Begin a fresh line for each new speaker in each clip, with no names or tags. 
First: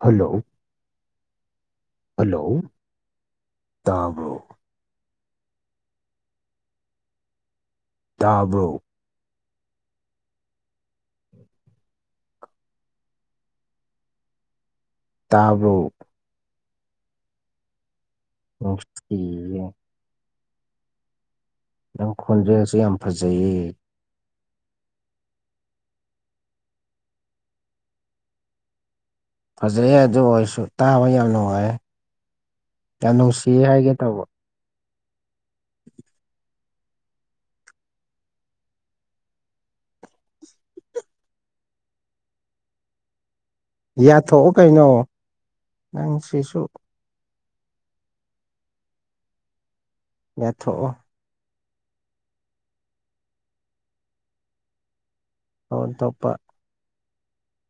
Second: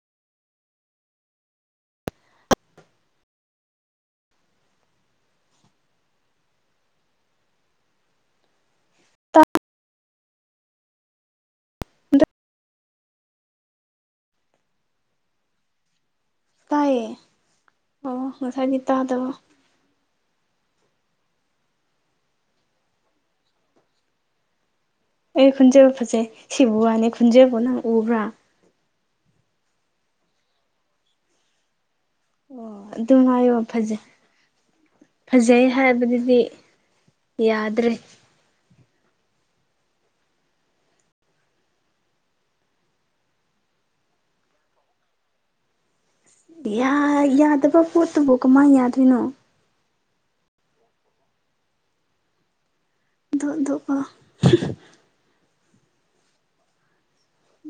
hello hello ꯇꯥꯕ꯭ꯔꯣ ꯇꯥꯕ ꯇꯥꯕꯨ
ꯇꯥꯏꯌꯦ ꯑꯣ ꯉꯁꯥꯏꯒꯤ ꯇꯗ
ꯅꯨꯡꯁꯤꯌꯦ ꯅꯪ ꯈꯣꯟꯖꯔꯁꯨ ꯌꯥꯝ ꯐꯖꯩꯌꯦ
ꯑꯩ ꯈꯨꯟꯖꯦꯜꯕꯨ ꯐꯖꯩ ꯁꯤꯕꯨ ꯋꯥꯅꯤ ꯈꯨꯟꯖꯦꯜꯕꯨ ꯅꯪ ꯎꯕ꯭ꯔꯥ
ꯐꯖꯩꯦ ꯑꯗꯨ ꯑꯣꯏꯔꯁꯨ ꯇꯥꯕ ꯌꯥꯝ ꯅꯨꯡꯉꯥꯏ
ꯑꯣ
ꯌꯥꯝ
ꯑꯗꯨꯝ ꯍꯥꯏꯌꯣ
ꯅꯨꯡꯁꯤꯌꯦ ꯍꯥꯏꯒꯦ
ꯐꯖꯩ
ꯇꯧꯕ
ꯐꯖꯩ ꯍꯥꯏꯕꯗꯨꯗꯤ ꯌꯥꯗ꯭ꯔꯦ
ꯌꯥꯊꯣꯛꯑꯣ ꯀꯩꯅꯣ ꯅꯪ ꯁꯤꯁꯨ
ꯌꯥꯗꯕ ꯄꯣꯠꯇꯨꯕꯨ ꯀꯃꯥꯏꯅ ꯌꯥꯗꯣꯏꯅꯣ
ꯌꯥꯊꯣꯛꯑꯣ
ꯑꯗꯨꯗꯧꯕꯒ
ꯇꯧꯐꯝ ꯊꯣꯛꯄ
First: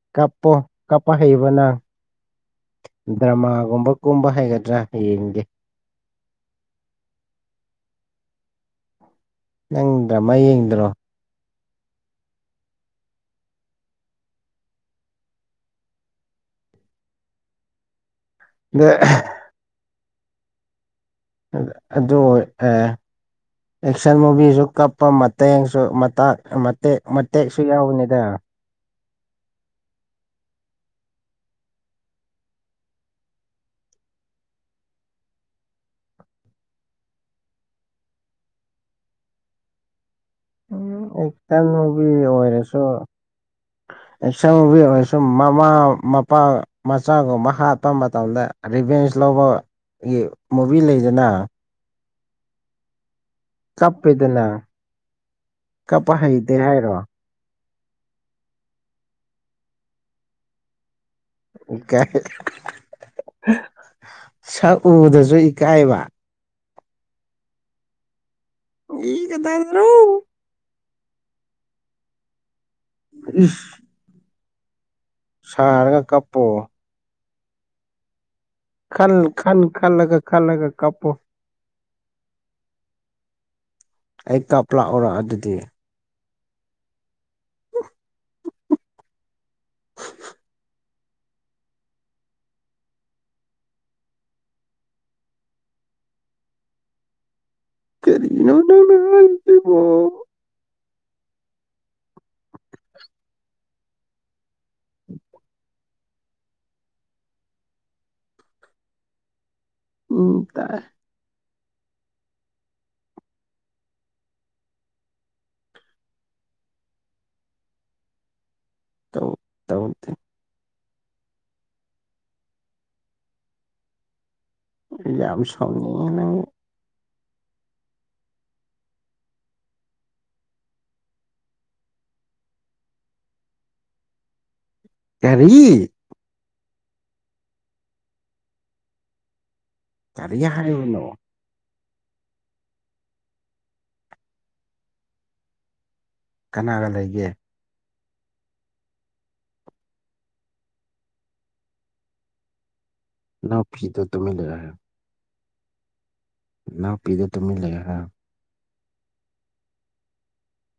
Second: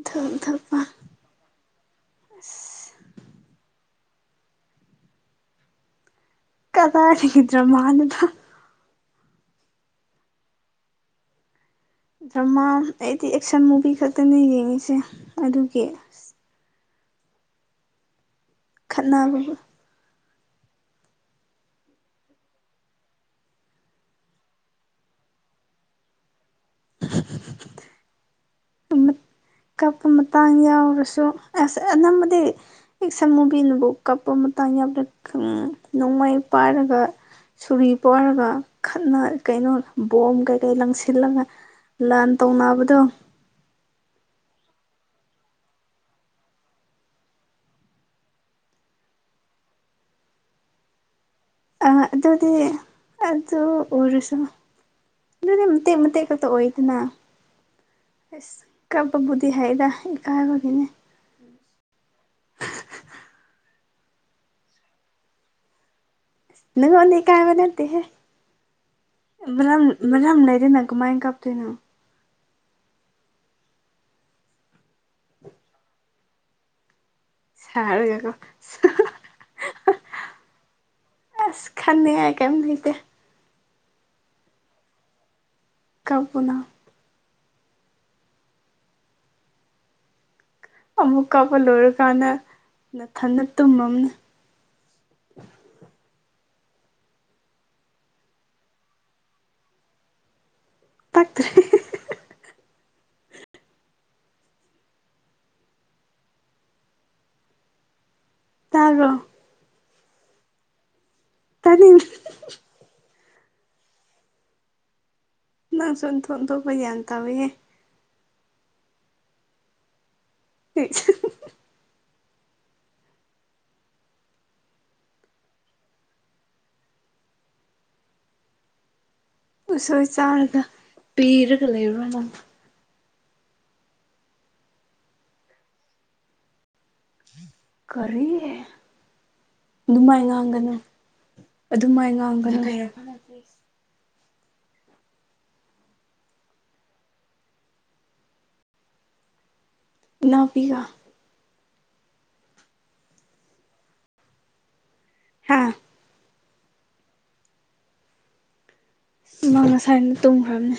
ꯊꯛ
ꯀꯞꯄ
ꯊꯛꯄ
ꯀꯞ ꯄ ꯍꯩꯕ ꯅꯪ ꯗ꯭ꯔꯃꯥꯒꯨꯝꯕ ꯀꯨꯝꯕ ꯍꯩꯒꯗ꯭ꯔꯥ ꯌꯦꯡꯒꯦ
ꯀꯗꯥꯈꯤꯗ꯭ꯔꯣ ꯃꯥꯗꯨꯗ
ꯅꯪꯗ꯭ꯔꯃ ꯌꯦꯡꯗ꯭ꯔꯣ
ꯗ꯭ꯔꯃꯥ ꯑꯩꯗꯤ ꯑꯦꯛꯁꯟ ꯃꯨꯚꯤ ꯈꯛꯇꯅꯤ ꯌꯦꯡꯉꯤꯁꯦ ꯑꯗꯨꯒꯤ
ꯑꯗ
ꯈꯠꯅꯕ
ꯑ ꯑꯗꯨꯗꯣ ꯑ ꯑꯦꯛꯁꯟ ꯃꯨꯚꯤꯁꯨ ꯀꯞꯄ ꯃꯇꯦꯡꯁꯨ ꯃꯇ ꯃꯇꯦꯛ ꯃꯇꯦꯛꯁꯨ ꯌꯥꯎꯕꯅꯤꯗ
ꯀꯞꯄ ꯃꯇꯥꯡ ꯌꯥꯎꯔꯁꯨ ꯑꯁ ꯑꯅꯝꯕꯗꯤ ꯑꯦꯛꯁꯟ ꯃꯨꯚꯤꯅꯕꯨꯥꯎ ꯀꯥꯄ ꯃꯇꯥꯡ ꯌꯥꯝꯅ ꯅꯣꯡꯃꯥꯏ ꯄꯥꯏꯔꯒ ꯁꯨꯔꯤ ꯄꯣꯔꯒ ꯈꯠꯅ ꯀꯩꯅꯣ ꯕꯣꯝ ꯀꯩ ꯑꯩ
ꯎꯝ
ꯂꯪꯁꯤꯜꯂꯒ ꯂꯟ ꯇꯧꯅꯕꯗꯣ
ꯑ ꯑꯦꯁꯪꯒꯤ ꯑꯣꯏꯔꯁꯨ ꯃꯃꯥ ꯃꯄꯥ ꯃꯆꯥꯒꯨꯝꯕ ꯍꯥꯠꯄ ꯃꯇꯝꯗ ꯚꯦꯟꯁ ꯂꯧꯕꯒꯤ ꯃꯨꯚꯤ ꯂꯩꯗꯅ
ꯑ ꯑꯗꯨꯗꯤ ꯑꯗꯨ ꯑꯣꯔꯁꯨ
ꯀꯞꯄꯦꯗꯅ
ꯑꯗꯨꯦ ꯃ ꯇꯠ ꯃ
ꯀꯞꯄ
ꯇꯠ ꯀꯛꯇ
ꯍꯩꯇꯦ
ꯑꯣꯏꯗꯅ
ꯍꯥꯏꯔꯣ
ꯑꯁ ꯀꯄꯕꯨꯗꯤ ꯍꯥꯏꯔ ꯏ ꯀꯥꯕꯒꯤꯅꯦ
ꯏꯀꯥꯏ ꯁꯛ ꯎꯗꯁꯨ ꯏꯀꯥꯏꯕ
ꯅꯪꯉꯣ ꯑꯅꯤ ꯀꯥꯏꯕ ꯅꯗꯤ
ꯏ ꯀꯗꯥꯏꯗꯅꯣ
ꯍꯦ꯭ꯔꯝ꯭ꯔꯝ ꯂꯩꯗ ꯅꯪ ꯀꯃꯥꯏ ꯀꯥꯄꯇꯅꯣ
ꯎ ꯁꯥꯔꯒ ꯀꯞꯄꯣ
ꯍꯔ ꯍꯦꯒ
ꯈꯜ ꯈꯜ ꯈꯜꯂꯒ ꯈꯜꯂꯒ ꯀꯄ
ꯑꯁ ꯈꯟꯅꯤꯡꯉꯥꯏ ꯀꯩꯝ ꯂꯩꯇꯦ
ꯑꯩ ꯀꯥꯞ ꯂꯥꯛꯎꯔꯣ ꯑꯗꯨꯗꯤ
ꯀꯕꯨꯅ ꯑꯃꯨꯛ ꯀꯥꯞꯄ ꯂꯣꯏꯔꯀꯥꯟꯗ ꯅꯥꯊꯟꯅ ꯇꯨꯝꯃꯝ
ꯀꯔꯤꯅꯣꯅꯅꯕꯣ
ꯇꯥꯛꯇꯔꯔꯤ
ꯎꯝ
ꯇꯥꯒꯣ
ꯎꯝ ꯇꯥꯏꯌꯦ
ꯇꯅꯤ ꯅꯪ ꯁꯨꯝ ꯊꯣꯡ ꯊꯣꯛꯣꯛꯄ ꯒ꯭ꯌꯥꯟ ꯇꯧꯋꯌꯦ
ꯇ ꯇꯧꯦ
ꯍ
ꯌꯥꯝꯝ ꯁꯝ ꯌꯦꯡꯍ ꯅꯉ
ꯎꯁꯣꯏ ꯆꯥꯔꯒ ꯄꯤꯔꯒ ꯂꯩꯔꯨꯔ ꯅꯪ
ꯑꯦꯔꯤ
ꯀꯔꯤꯦ ꯑꯗꯨꯃꯥꯏ
ꯀꯔꯤ
ꯉꯥꯡꯒꯅꯦ
ꯍꯥꯏꯕꯅꯣ
ꯑꯗꯨ ꯃꯥꯏ ꯉꯥꯡꯒꯟꯈꯔ
ꯀꯅꯥꯒ ꯂꯩꯒꯦ
ꯏꯅꯥꯄꯤꯒ
ꯅ ꯐꯤꯗꯣ ꯇꯃꯤ ꯂꯩꯦ
ꯍꯥꯥ
ꯅꯥꯎꯄꯤꯗ ꯇꯨꯃꯤ ꯂꯩ ꯍꯥꯏ
ꯏꯃꯥꯡ ꯉꯁꯥꯏꯅ ꯇꯨꯝꯈ꯭ꯔꯕꯅꯤ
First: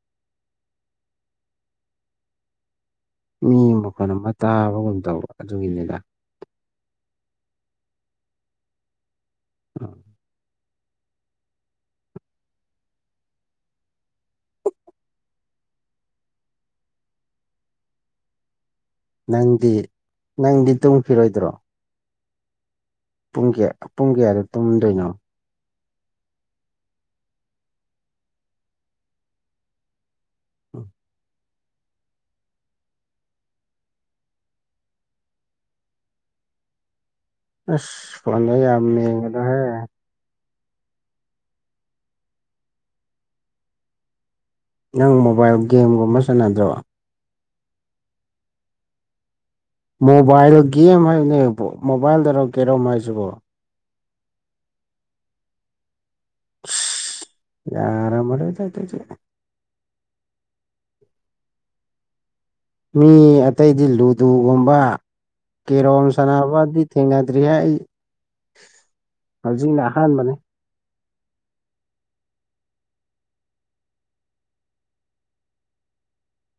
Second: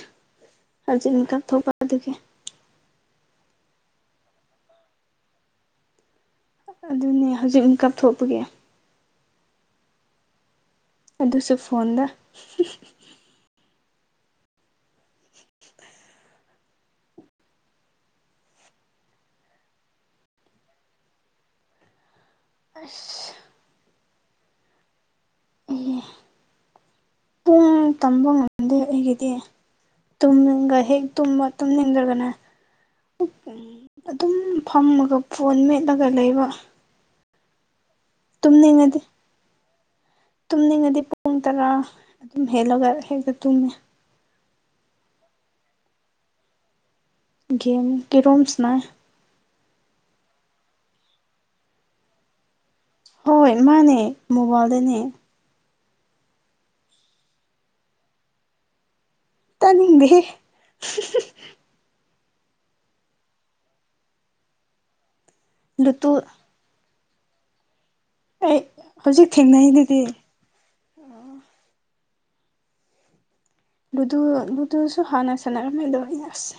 ꯍꯧꯖꯤ ꯀꯛꯊꯣꯛꯄ ꯑꯗꯨꯒꯤ
ꯃꯤ ꯃꯈꯠ ꯑꯃ ꯇꯥꯕꯒꯨꯝ ꯇꯧꯕ ꯑꯗꯨꯒꯤꯅꯤꯗ
ꯑꯗꯨꯅꯦ ꯍꯧꯖꯤꯛ ꯀꯥꯞꯊꯣꯛꯄꯒꯦ
ꯎꯝ
ꯑꯗꯨꯁꯨ ꯐꯣꯟꯗ
ꯅꯪꯗꯤ ꯅꯪꯗꯤ ꯇꯨꯡꯐꯤꯔꯣꯏꯗ꯭ꯔꯣ
ꯑ
ꯄꯨꯡ ꯀꯌꯥ ꯄꯨꯡ ꯀꯌꯥꯗꯣ ꯇꯨꯝꯗꯣꯏꯅꯣ
ꯑꯩꯍꯦ ꯄꯨꯡ ꯇꯝꯕ ꯉꯝꯗꯦ ꯑꯩꯒꯤꯗꯤ ꯇꯨꯝꯅꯤꯡꯒ ꯍꯦꯛ ꯇꯨꯝꯕ ꯇꯨꯝꯅꯤꯡꯗ꯭ꯔꯒꯅꯦ ꯑꯗꯨꯝ ꯐꯝꯃꯒ ꯐꯣꯟ ꯃꯦꯠꯂꯒ ꯂꯩꯕ
ꯑꯁ ꯄꯟ ꯌꯥ
ꯇꯨꯝꯅꯤꯡꯉꯗꯤ
ꯃꯉꯗ ꯍꯥꯏ
ꯇꯨꯝꯅꯤꯡꯉꯗꯤ ꯄꯨꯡ ꯇꯔꯥ ꯑꯗꯨꯝ ꯍꯦꯜꯂꯒ ꯍꯦꯛꯇ ꯇꯨꯝꯃꯦ
ꯅꯪ ꯃꯣꯕꯥꯏꯜ ꯒꯦꯝꯒꯨꯝꯕ ꯁꯥꯟꯅꯗ꯭ꯔꯣ
ꯒꯦꯝꯀꯤ ꯔꯣꯝꯁ ꯅ
ꯃꯣꯕꯥꯏꯜꯗ ꯒꯦꯝ ꯍꯥꯏꯕꯅꯦ ꯃꯣꯕꯥꯏꯜꯗꯔ ꯀꯦꯔꯣ ꯍꯥꯏꯁꯤꯕꯣ
ꯍꯣꯏ ꯃꯥꯅꯦ ꯃꯣꯕꯥꯏꯜꯗꯅꯦ
ꯔꯥ ꯑꯣꯏ ꯇꯥꯏ ꯇꯣꯏꯖꯤ
ꯇꯅꯤꯗꯦ
ꯃꯤ ꯑꯇꯩꯗꯤ ꯂꯨꯗꯨꯒꯨꯝꯕ ꯀꯦꯔꯣꯝ
ꯂꯨꯇꯨ
ꯁꯥꯟꯅꯕ ꯊꯦꯡꯅꯗ꯭ꯔꯤ ꯑꯩ
ꯑꯩ ꯍꯧꯖꯤꯛ
ꯍꯧꯖꯤꯛꯅ
ꯊꯦꯡꯅꯔꯤꯩꯗꯨꯗꯤ
ꯑꯍꯥꯟꯕꯅꯦ
ꯂꯨꯗꯨ ꯂꯨꯗꯨꯁꯨ ꯍꯥꯟꯅ ꯁꯥꯟꯅꯔꯝꯃꯦꯗꯣꯩꯅꯁꯦ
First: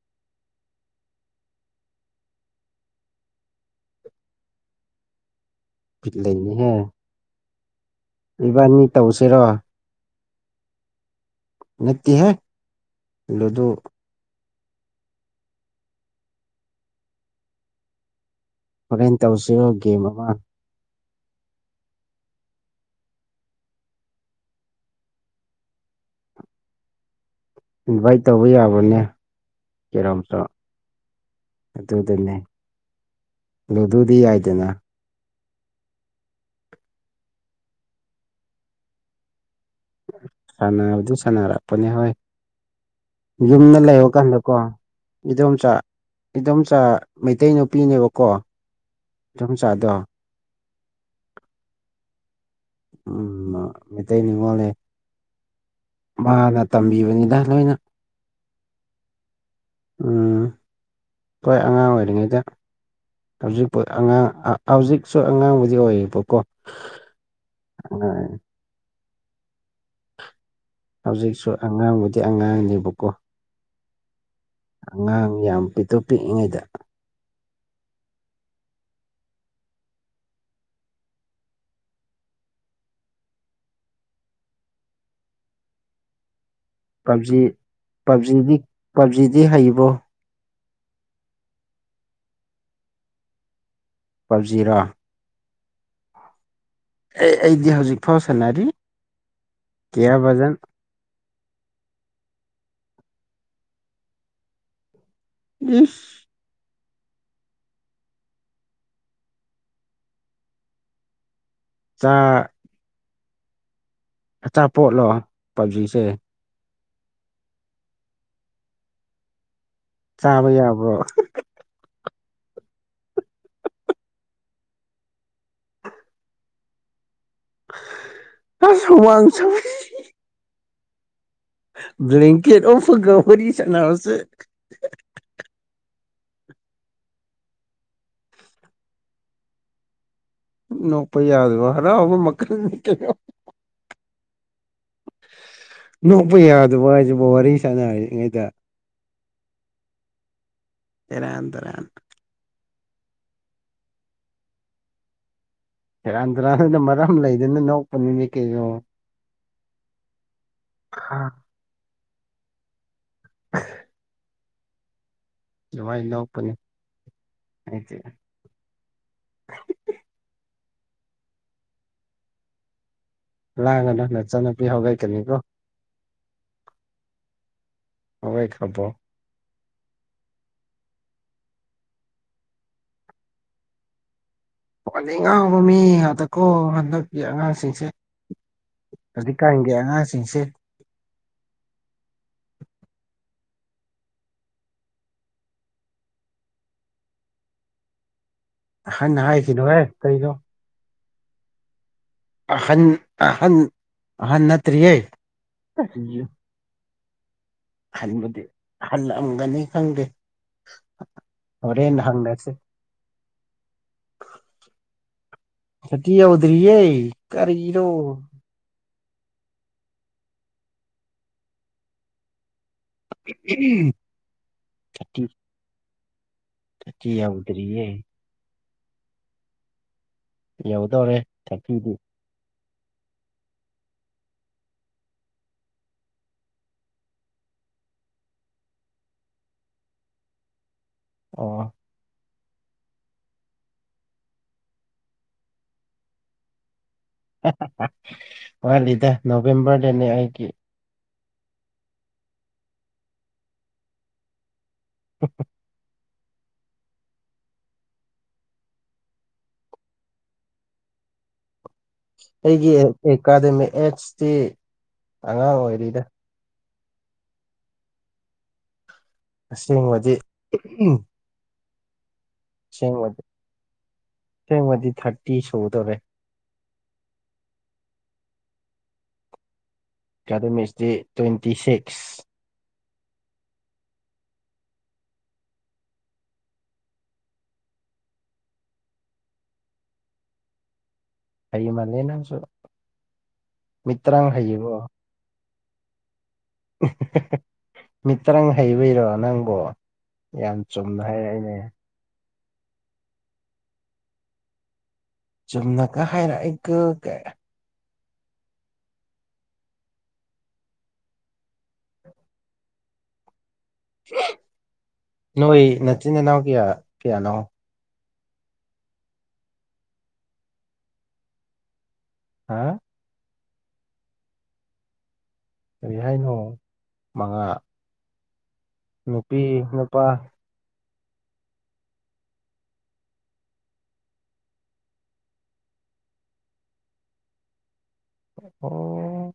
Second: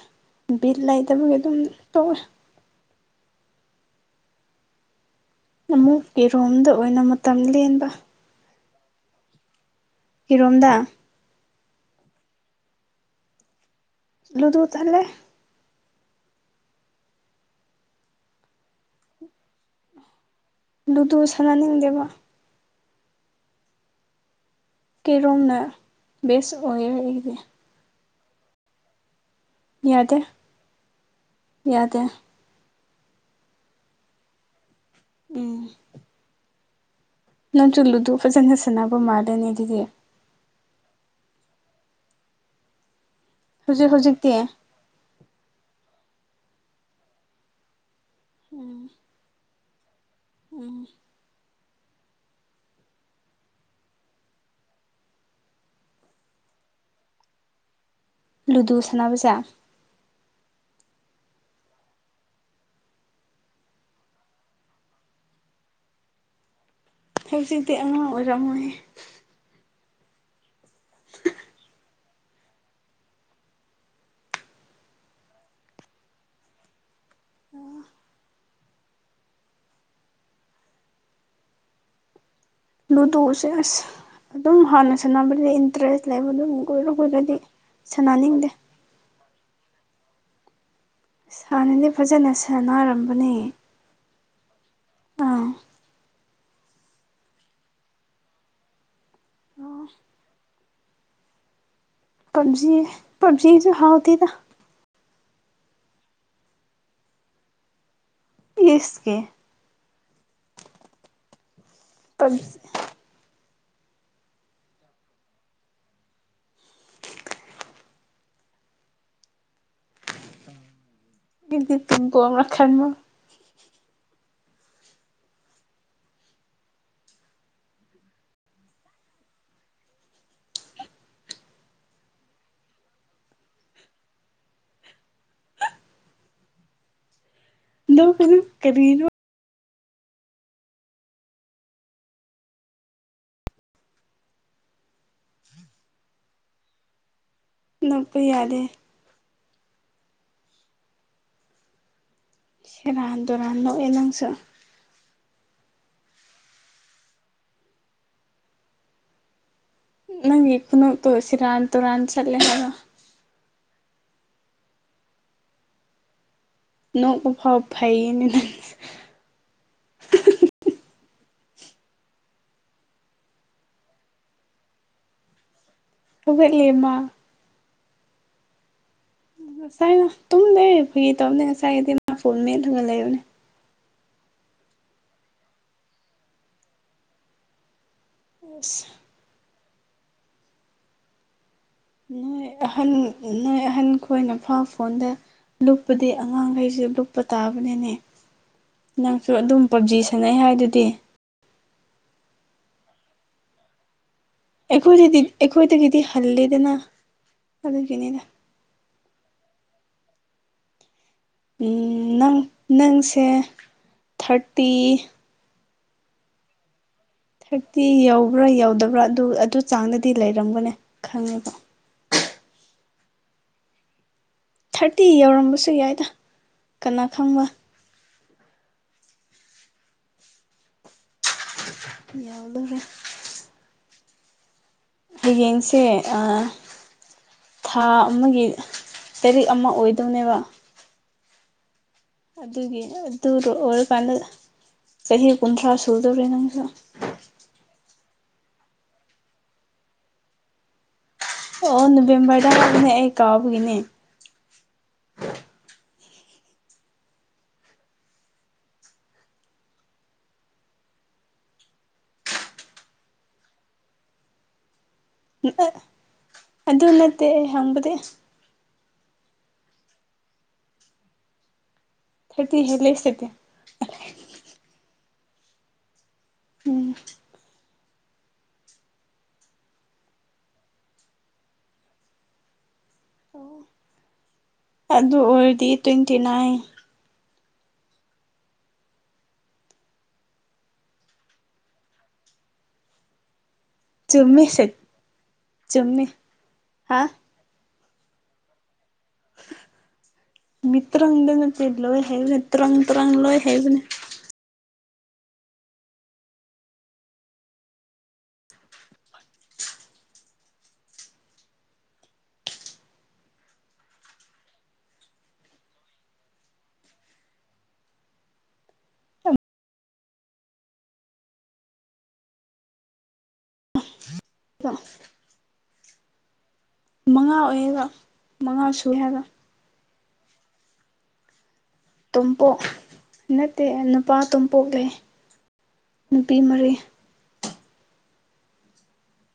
ꯕꯤꯜ ꯂꯩꯇꯕꯒꯤ ꯑꯗꯨꯝ ꯇꯧꯑꯦ ꯑꯃꯨꯛ
ꯕꯤꯠ
ꯏꯔꯣꯝꯗ
ꯂꯩꯅꯤꯍꯦ
ꯑꯣꯏꯅ ꯃꯇꯝ ꯂꯦꯟꯕ
ꯏꯕꯥꯅꯤ ꯇꯧꯁꯤꯔꯣ
ꯏꯔꯣꯝꯗ
ꯅꯠꯇꯦꯍꯦ ꯂꯨꯗꯨ
ꯂꯨꯗꯨ ꯇꯟꯂꯦ
ꯍꯣꯔꯦꯟ ꯇꯧꯁꯤꯔꯣ ꯒꯦꯝ ꯑꯃ
ꯂꯨꯗꯨ ꯁꯥꯟꯅꯅꯤꯡꯗꯦꯕ ꯀꯩꯔꯣꯝꯅ ꯕꯦꯁ ꯑꯣꯏꯌꯦ ꯑꯩꯗꯤ
ꯏꯟꯚꯥꯏꯠ ꯇꯧꯕ ꯌꯥꯕ꯭ꯔꯣꯅꯦ
ꯌꯥꯗꯦ
ꯀꯦꯔꯣꯝꯁꯦ
ꯌꯥꯗꯦ
ꯑꯗꯨꯗꯨꯅꯦ ꯂꯨꯗꯨꯗꯤ ꯌꯥꯏꯗꯅ
ꯎꯝ ꯅꯪꯁꯨ ꯂꯨꯗꯨ ꯐꯖꯟ ꯁꯥꯟꯅꯕ ꯃꯥꯟꯂꯤꯅꯦ ꯑꯗꯨꯗꯤ
ꯁꯅꯥꯕꯗꯤ ꯁꯥꯟꯅꯥꯔꯥꯛꯄꯅꯦ ꯍꯣꯏ ꯌꯨꯝꯗ
ꯍꯧꯖꯤꯛ ꯍꯧꯖꯤꯛꯇꯤ
ꯂꯩꯕꯀꯥꯟꯗꯀꯣ ꯏꯗꯣꯝꯆꯥ ꯏꯗꯣꯝꯆꯥ ꯃꯩꯇꯩ ꯅꯨꯄꯤꯅꯦꯕꯀꯣ
ꯎꯝ
ꯏꯟꯗꯣꯝꯆꯥꯥꯗꯣ
ꯎꯝ
ꯎꯝ ꯃꯩꯇꯩ ꯅꯤꯉꯣꯜꯂꯦ ꯃꯥꯅ ꯇꯝꯕꯤꯕꯅꯤꯗ ꯂꯣꯏꯅ
ꯂꯨꯗꯨ ꯁꯥꯟꯅꯕꯖꯦ
ꯎꯝ ꯍꯣꯏ ꯑꯉꯥꯡ ꯑꯣꯏꯔꯤꯉꯩꯗ ꯍꯧꯖꯤꯛꯄꯨ ꯑꯉꯥꯡ ꯍꯧꯖꯤꯛꯁꯨ ꯑꯉꯥꯡꯕꯨꯗꯤ ꯑꯣꯏꯌꯦꯕꯀꯣ
ꯍꯧꯖꯤꯛꯇꯤ ꯑꯉꯥꯡ ꯑꯣꯏꯔꯝꯃꯣꯏ
ꯍꯧꯖꯤꯛꯁꯨ ꯑꯉꯥꯡꯕꯨꯗꯤ ꯑꯉꯥꯡꯅꯦꯕꯀꯣ ꯑꯉꯥꯡ ꯌꯥꯝ ꯄꯤꯛꯇꯨꯛ ꯄꯤꯛꯏꯉꯩꯗ
ꯑꯣ ꯂꯨꯗꯨꯁꯦ ꯑꯁ ꯑꯗꯨꯝ ꯍꯥꯟꯅ ꯁꯥꯟꯅꯕꯗ ꯏꯟꯇꯔꯦꯁ ꯂꯩꯕ ꯑꯗꯨꯕꯨ ꯀꯨꯏꯔ ꯀꯨꯏꯔꯗꯤ
ꯄꯞꯖꯤ
ꯁꯥꯟꯅꯅꯤꯡꯗꯦ
ꯄꯞꯖꯤꯗꯤ ꯄꯞꯖꯤꯗꯤ ꯍꯩꯕ꯭ꯔꯣ
ꯍꯥꯟꯅꯗꯤ ꯐꯖꯅ ꯁꯥꯟꯅꯔꯝꯕꯅꯦ
ꯄꯞꯖꯤꯔꯥ
ꯑꯪ
ꯑꯦ ꯑꯩꯗꯤ ꯍꯧꯖꯤꯛ ꯐꯥꯎ ꯁꯥꯟꯅꯔꯤ ꯀꯦꯌꯥ ꯕꯖꯟ
ꯄꯞꯖꯤ ꯄꯞꯖꯤꯁꯨ ꯍꯥꯎꯇꯦꯗ
ꯏꯁ
ꯏꯁ ꯌꯦ
ꯆꯥ ꯑꯆꯥꯄꯣꯠꯂꯣ ꯄꯞꯖꯤꯁꯦ ꯆꯥꯕ ꯌꯥꯕ꯭ꯔꯣ [unintelligible]
ꯑꯩꯗꯤ ꯄꯤꯝ ꯄꯣꯡꯔ ꯈꯟꯕ
[unintelligible] ꯕꯥꯡꯀ꯭꯭ꯂꯦꯠ ꯎꯞꯄꯒ ꯋꯥꯔꯤ ꯁꯥꯟꯅꯕꯁꯦ
ꯅꯣꯛꯀꯅꯨ ꯀꯔꯤꯅꯣ
ꯅꯣꯛꯄ ꯌꯥꯗꯕ ꯍꯔꯥꯎꯕ ꯃꯈꯜꯅꯤ ꯀꯩꯅꯣ ꯅꯣꯛꯄ ꯌꯥꯗꯕ ꯍꯥꯏꯁꯤꯕꯨ ꯋꯥꯔꯤ
ꯅꯣꯛꯄ
ꯁꯥꯟꯅꯔꯤꯉꯩꯗ
ꯌꯥꯗꯦ
ꯁꯦꯔꯥꯟ ꯇꯨꯔꯥꯟ
ꯁꯦꯔꯥꯟ ꯇ ꯨꯔꯥꯟ ꯅꯣꯛꯑꯦ ꯅꯪꯁꯨ
ꯁꯦꯔꯥꯟ ꯇꯨꯔꯥꯟꯗꯨꯅ ꯃꯔꯝ ꯂꯩꯗꯅ ꯅꯣꯛꯄꯅꯤꯅꯦ ꯀꯩꯅꯣ
ꯅꯪꯒꯤ ꯈꯨꯅꯣꯛꯇꯣ ꯁꯤꯔꯥꯟ ꯇꯨꯔꯥꯟ ꯆꯠꯂꯦ ꯍꯥꯏꯕ
[inaudible] ꯁꯨꯝꯃꯥꯏ ꯅꯣꯛꯄꯅꯤ
ꯅꯣꯛꯄ ꯐꯥꯎꯕ
ꯑꯩꯗꯤ
ꯐꯩꯌꯦꯅꯦ ꯅꯪ
ꯂꯥꯡꯒꯅꯣ ꯅꯆꯟꯅꯨꯄꯤ ꯍꯧꯒꯠꯀꯅꯤꯀꯣ
ꯍꯧꯒꯠꯂꯦ ꯃꯥ
ꯍꯧꯒꯠꯈ꯭ꯔꯥꯕꯣ
ꯉꯁꯥꯏꯅ ꯇꯨꯝꯗꯦ ꯐꯒꯤ ꯇꯧꯕꯅꯦ ꯉꯁꯥꯏꯒꯤꯗꯤ ꯃꯥ ꯐꯣꯟ ꯃꯦꯠꯂꯒ ꯂꯩꯕꯅꯦ
ꯐꯣꯟꯗ ꯉꯥꯎꯕ ꯃꯤ ꯉꯥꯛꯇꯀꯣ ꯍꯟꯗꯛꯀꯤ ꯑꯉꯥꯡꯁꯤꯡꯁꯦ
ꯑꯁ
ꯍꯧꯖꯤꯛꯀꯥꯟꯒꯤ ꯑꯉꯥꯡꯁꯤꯡꯁꯦ
ꯅꯣꯏ ꯑꯍꯟ ꯅꯣꯏ ꯑꯍꯟ ꯈꯣꯏꯅ ꯐꯥꯎ ꯐꯣꯟꯗ ꯂꯨꯞꯄꯗꯤ ꯑꯉꯥꯡꯈꯩꯁꯦ ꯂꯨꯞꯄ ꯇꯥꯕꯅꯤꯅꯦ
ꯑꯍꯟ
ꯅꯪꯁꯨ ꯑꯗꯨꯝ
ꯍꯥꯏꯈꯤꯅꯨꯍꯦ
ꯄꯞꯖꯤ
ꯀꯩꯅꯣ
ꯁꯥꯟꯅꯩ ꯍꯥꯏꯗꯨꯗꯤ
ꯑꯍꯟ ꯑꯍꯟ ꯑꯍꯟ ꯅꯠꯇ꯭ꯔꯤꯌꯦ [inaudible]
ꯂꯩꯗꯅ
ꯍꯟꯕꯨꯗꯤ ꯍꯜꯂꯝꯒꯅꯤ ꯈꯪꯗꯦ
ꯎꯝ
ꯍꯣꯔꯦꯟ
ꯅꯪ
ꯍꯪꯅꯁꯦ
ꯅꯪꯁꯦ ꯊꯥꯔꯇꯤ
ꯊꯥꯔꯇꯤ ꯌꯧꯗ꯭ꯔꯤꯌꯦ
ꯊꯔꯇꯤ
ꯀꯔꯤꯅꯣ
ꯌꯧꯕ꯭ꯔꯥ ꯌꯧꯗꯕ꯭ꯔꯥ ꯑꯗꯨ ꯑꯗꯨ ꯆꯥꯡꯗꯗꯤ ꯂꯩꯔꯝꯒꯅꯤ ꯈꯪꯉꯦꯕ
ꯎꯝ
ꯊꯥꯔꯇꯤ ꯌꯧꯔꯝꯕꯁꯨ ꯌꯥꯏꯗ ꯀꯅꯥ
ꯊꯥꯔꯇꯤ
ꯈꯪꯕ
ꯌꯧꯗ꯭ꯔꯤꯌꯦ ꯌꯧꯗꯣꯔꯦ ꯊꯔꯇꯤꯗꯤ
ꯌꯧꯗꯣꯔꯦ ꯍꯌꯦꯡꯁꯦ ꯑꯥ ꯊꯥ ꯑꯃꯒꯤ ꯇꯔꯤꯛ ꯑꯃ ꯑꯣꯏꯗꯧꯅꯦꯕ
ꯑꯣ
ꯑꯗꯨꯒꯤ ꯑꯗꯨ ꯑꯣꯏꯔꯀꯥꯟꯗ ꯆꯍꯤ ꯀꯨꯟꯊ꯭ꯔꯥ ꯁꯨꯗꯧꯔꯦ ꯅꯪꯁꯨ
[unintelligible] ꯋꯥꯠꯂꯤꯗ ꯅꯣꯚꯦꯝꯕꯔꯗꯅꯦ ꯑꯩꯗꯤ
ꯑꯣ ꯅꯚꯦꯝꯕꯔꯗ ꯍꯥꯏꯕꯅꯦ ꯑꯩ ꯀꯥꯎꯕꯒꯤꯅꯦ
[unintelligible] ꯑꯩꯒꯤ ꯑꯦꯀꯥꯗꯃꯤꯛ ꯑꯦꯠꯁꯇꯤ ꯑꯉꯥꯡ ꯑꯣꯏꯔꯤꯗ
[unintelligible] ꯑꯗꯨ ꯅꯠꯇꯦ ꯑꯩ ꯍꯪꯕꯗꯤ
ꯑꯁꯦꯡꯕꯗꯤ [unintelligible]
ꯊꯥꯔꯇꯤ ꯍꯦꯜꯂꯦ
ꯁꯦꯡꯕꯗꯤ
ꯁꯤꯗꯤ
ꯁꯦꯡꯕꯗꯤ ꯊꯥꯔꯇꯤ ꯁꯨꯒꯗꯧꯔꯦ
ꯎꯝ
ꯑꯦꯀꯥꯗꯦꯃꯤꯁ ꯇꯤ ꯇ꯭ꯋꯦꯟꯇꯤ ꯁꯤꯛꯁ
ꯑꯣ ꯑꯗꯨ ꯑꯣꯏꯔꯗꯤ ꯇ꯭ꯋꯦꯟꯇꯤ ꯅꯥꯏꯟ
ꯍꯩꯃꯜꯂꯦ ꯅꯪꯁꯨ ꯃꯤꯇ꯭ꯔꯪ
ꯆꯨꯝꯃꯦ ꯁꯦꯠ
ꯍꯩꯕꯣ
ꯆꯨꯝꯃꯦ
[unintelligible] ꯇ꯭ꯔꯪ ꯍꯩꯕꯩꯔꯣ ꯅꯪꯕꯨ ꯌꯥꯝ ꯆꯨꯝꯅ
ꯃꯤꯇ꯭ꯔꯪꯗ
ꯍꯥꯏꯔꯛꯏꯅꯦ
ꯅꯠꯇꯦ ꯂꯣꯏ ꯍꯩꯚ꯭ꯔꯟ ꯇ꯭ꯔꯪ ꯇ꯭ꯔꯪ ꯂꯣꯏ ꯍꯩꯕꯅꯦ
ꯆꯨꯝꯅꯒ ꯍꯥꯏꯔꯛꯏ ꯀꯣ ꯅꯣꯏ ꯅꯆꯤꯟ ꯅꯅꯥꯎ ꯀꯌꯥ ꯀꯌꯥꯅꯣ ꯍꯥ
[unintelligible] [inaudible]
ꯀꯔꯤ ꯍꯥꯏꯅꯣ
ꯃꯉꯥ ꯑꯣꯏꯌꯦꯕ ꯃꯉꯥꯁꯨ
ꯅꯨꯄꯤ ꯅꯨꯄꯥ
ꯇꯣꯝꯄꯣꯛ ꯅꯠꯇꯦ ꯅꯨꯄꯥ ꯇꯣꯝꯄꯣꯛ ꯂꯩ ꯅꯨꯄꯤ ꯃꯔꯤ
ꯑꯣ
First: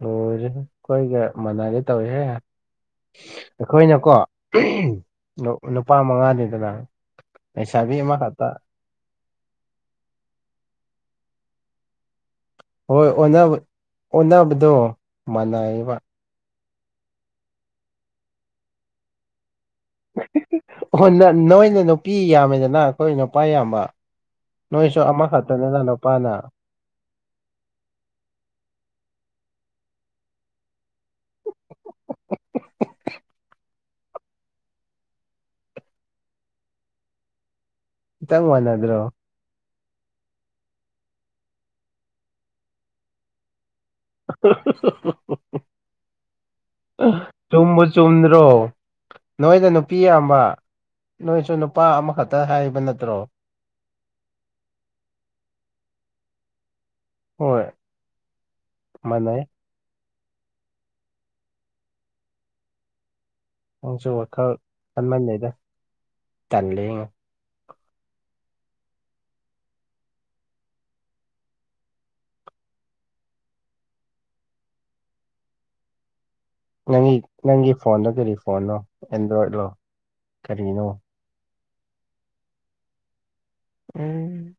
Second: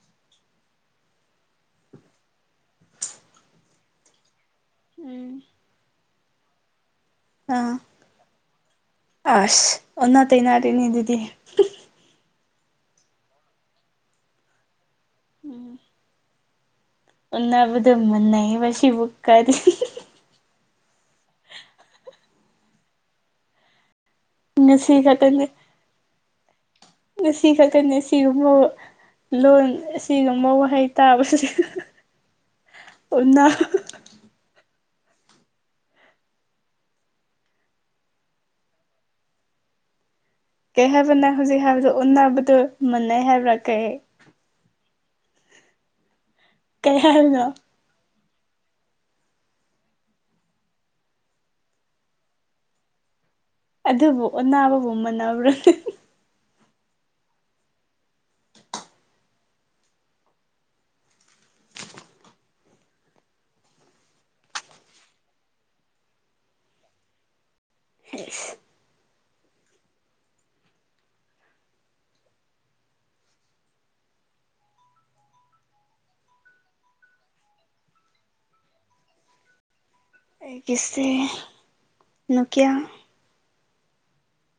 ꯍꯣꯏꯦ ꯑꯩꯈꯣꯏꯒ ꯃꯅꯥꯗ ꯇꯧꯏꯍꯦ ꯑꯩꯈꯣꯏꯅꯀꯣ
ꯎꯝ
ꯅꯨꯄꯥ ꯃꯉꯥꯅꯤꯗꯅ
ꯑꯥ
ꯂꯩꯁꯥꯕꯤ ꯑꯃꯈꯛꯇ
ꯑꯁ ꯑꯣꯟꯅ ꯇꯅꯔꯅꯤ ꯗꯤꯗꯤ
ꯍꯣꯏ ꯑꯣꯕꯗꯣ ꯃꯅꯥꯏꯕ
ꯑꯣꯟꯅꯕꯨꯗꯨ ꯃꯅ ꯄ ꯁꯤ ꯕꯨꯛꯀꯥꯔꯤ
ꯅꯣꯏꯅ ꯅꯨꯄꯤ ꯌꯥꯝꯃꯦꯗꯅ ꯑꯩꯈꯣꯏ ꯅꯨꯄꯥ ꯌꯥꯝꯕ
ꯉꯁꯤ
ꯅꯣꯏꯁꯨ ꯑꯃ ꯈꯛꯇꯅꯦꯖꯅ ꯅꯨꯄꯥꯅ
ꯁꯤ ꯈꯛꯇꯅꯦ ꯁꯤꯒꯨꯝꯕ ꯂꯣꯟ ꯑꯁꯤꯒꯨꯝꯕ ꯋꯥꯍꯩ ꯇꯥꯕꯁꯦ ꯑꯣ
ꯆꯪ ꯋꯥꯅꯤꯗꯣ
ꯀꯩ ꯍꯥꯏꯕꯅ ꯍꯧꯖꯤꯛ ꯍꯥꯏꯕꯗꯣ ꯎꯟꯅꯕꯗꯨ ꯃꯟꯅꯩ ꯍꯥꯏꯕ꯭ꯔꯥ ꯀꯩ ꯀꯩ ꯍꯥꯏꯕꯅꯣ
ꯑꯗꯨꯣ ꯃꯁ ꯆꯨꯝꯗ꯭ꯔꯣ ꯅꯣꯏꯗ ꯅꯨꯄꯤ ꯑꯃ ꯅꯣꯏꯁꯨ ꯅꯨꯄꯥ ꯑꯃꯈꯛꯇ ꯍꯥꯏꯕ ꯅꯠꯇ꯭ꯔꯣ
ꯑꯗꯨꯕꯨ ꯑꯣꯟꯅꯕꯕꯨ ꯃꯥꯟ꯭ꯔꯨ
ꯍꯣꯏꯥꯟꯅꯩ ꯅꯪꯁꯨ ꯋꯥꯈꯜ ꯈꯟꯃꯟꯜꯂꯤꯩꯗ ꯇꯜꯜꯂꯤꯉ
ꯍꯁ
ꯅꯪꯒꯤ ꯅꯪꯒꯤ ꯐꯣꯟꯅꯣ ꯀꯔꯤ ꯐꯣꯟꯅꯣ ꯑꯦꯟꯗ꯭ꯔꯣꯏꯗꯂꯣ
ꯑꯩ
ꯀꯔꯤꯅꯣ
ꯀꯁꯦ ꯅꯣꯀꯌꯥ
ꯎꯝ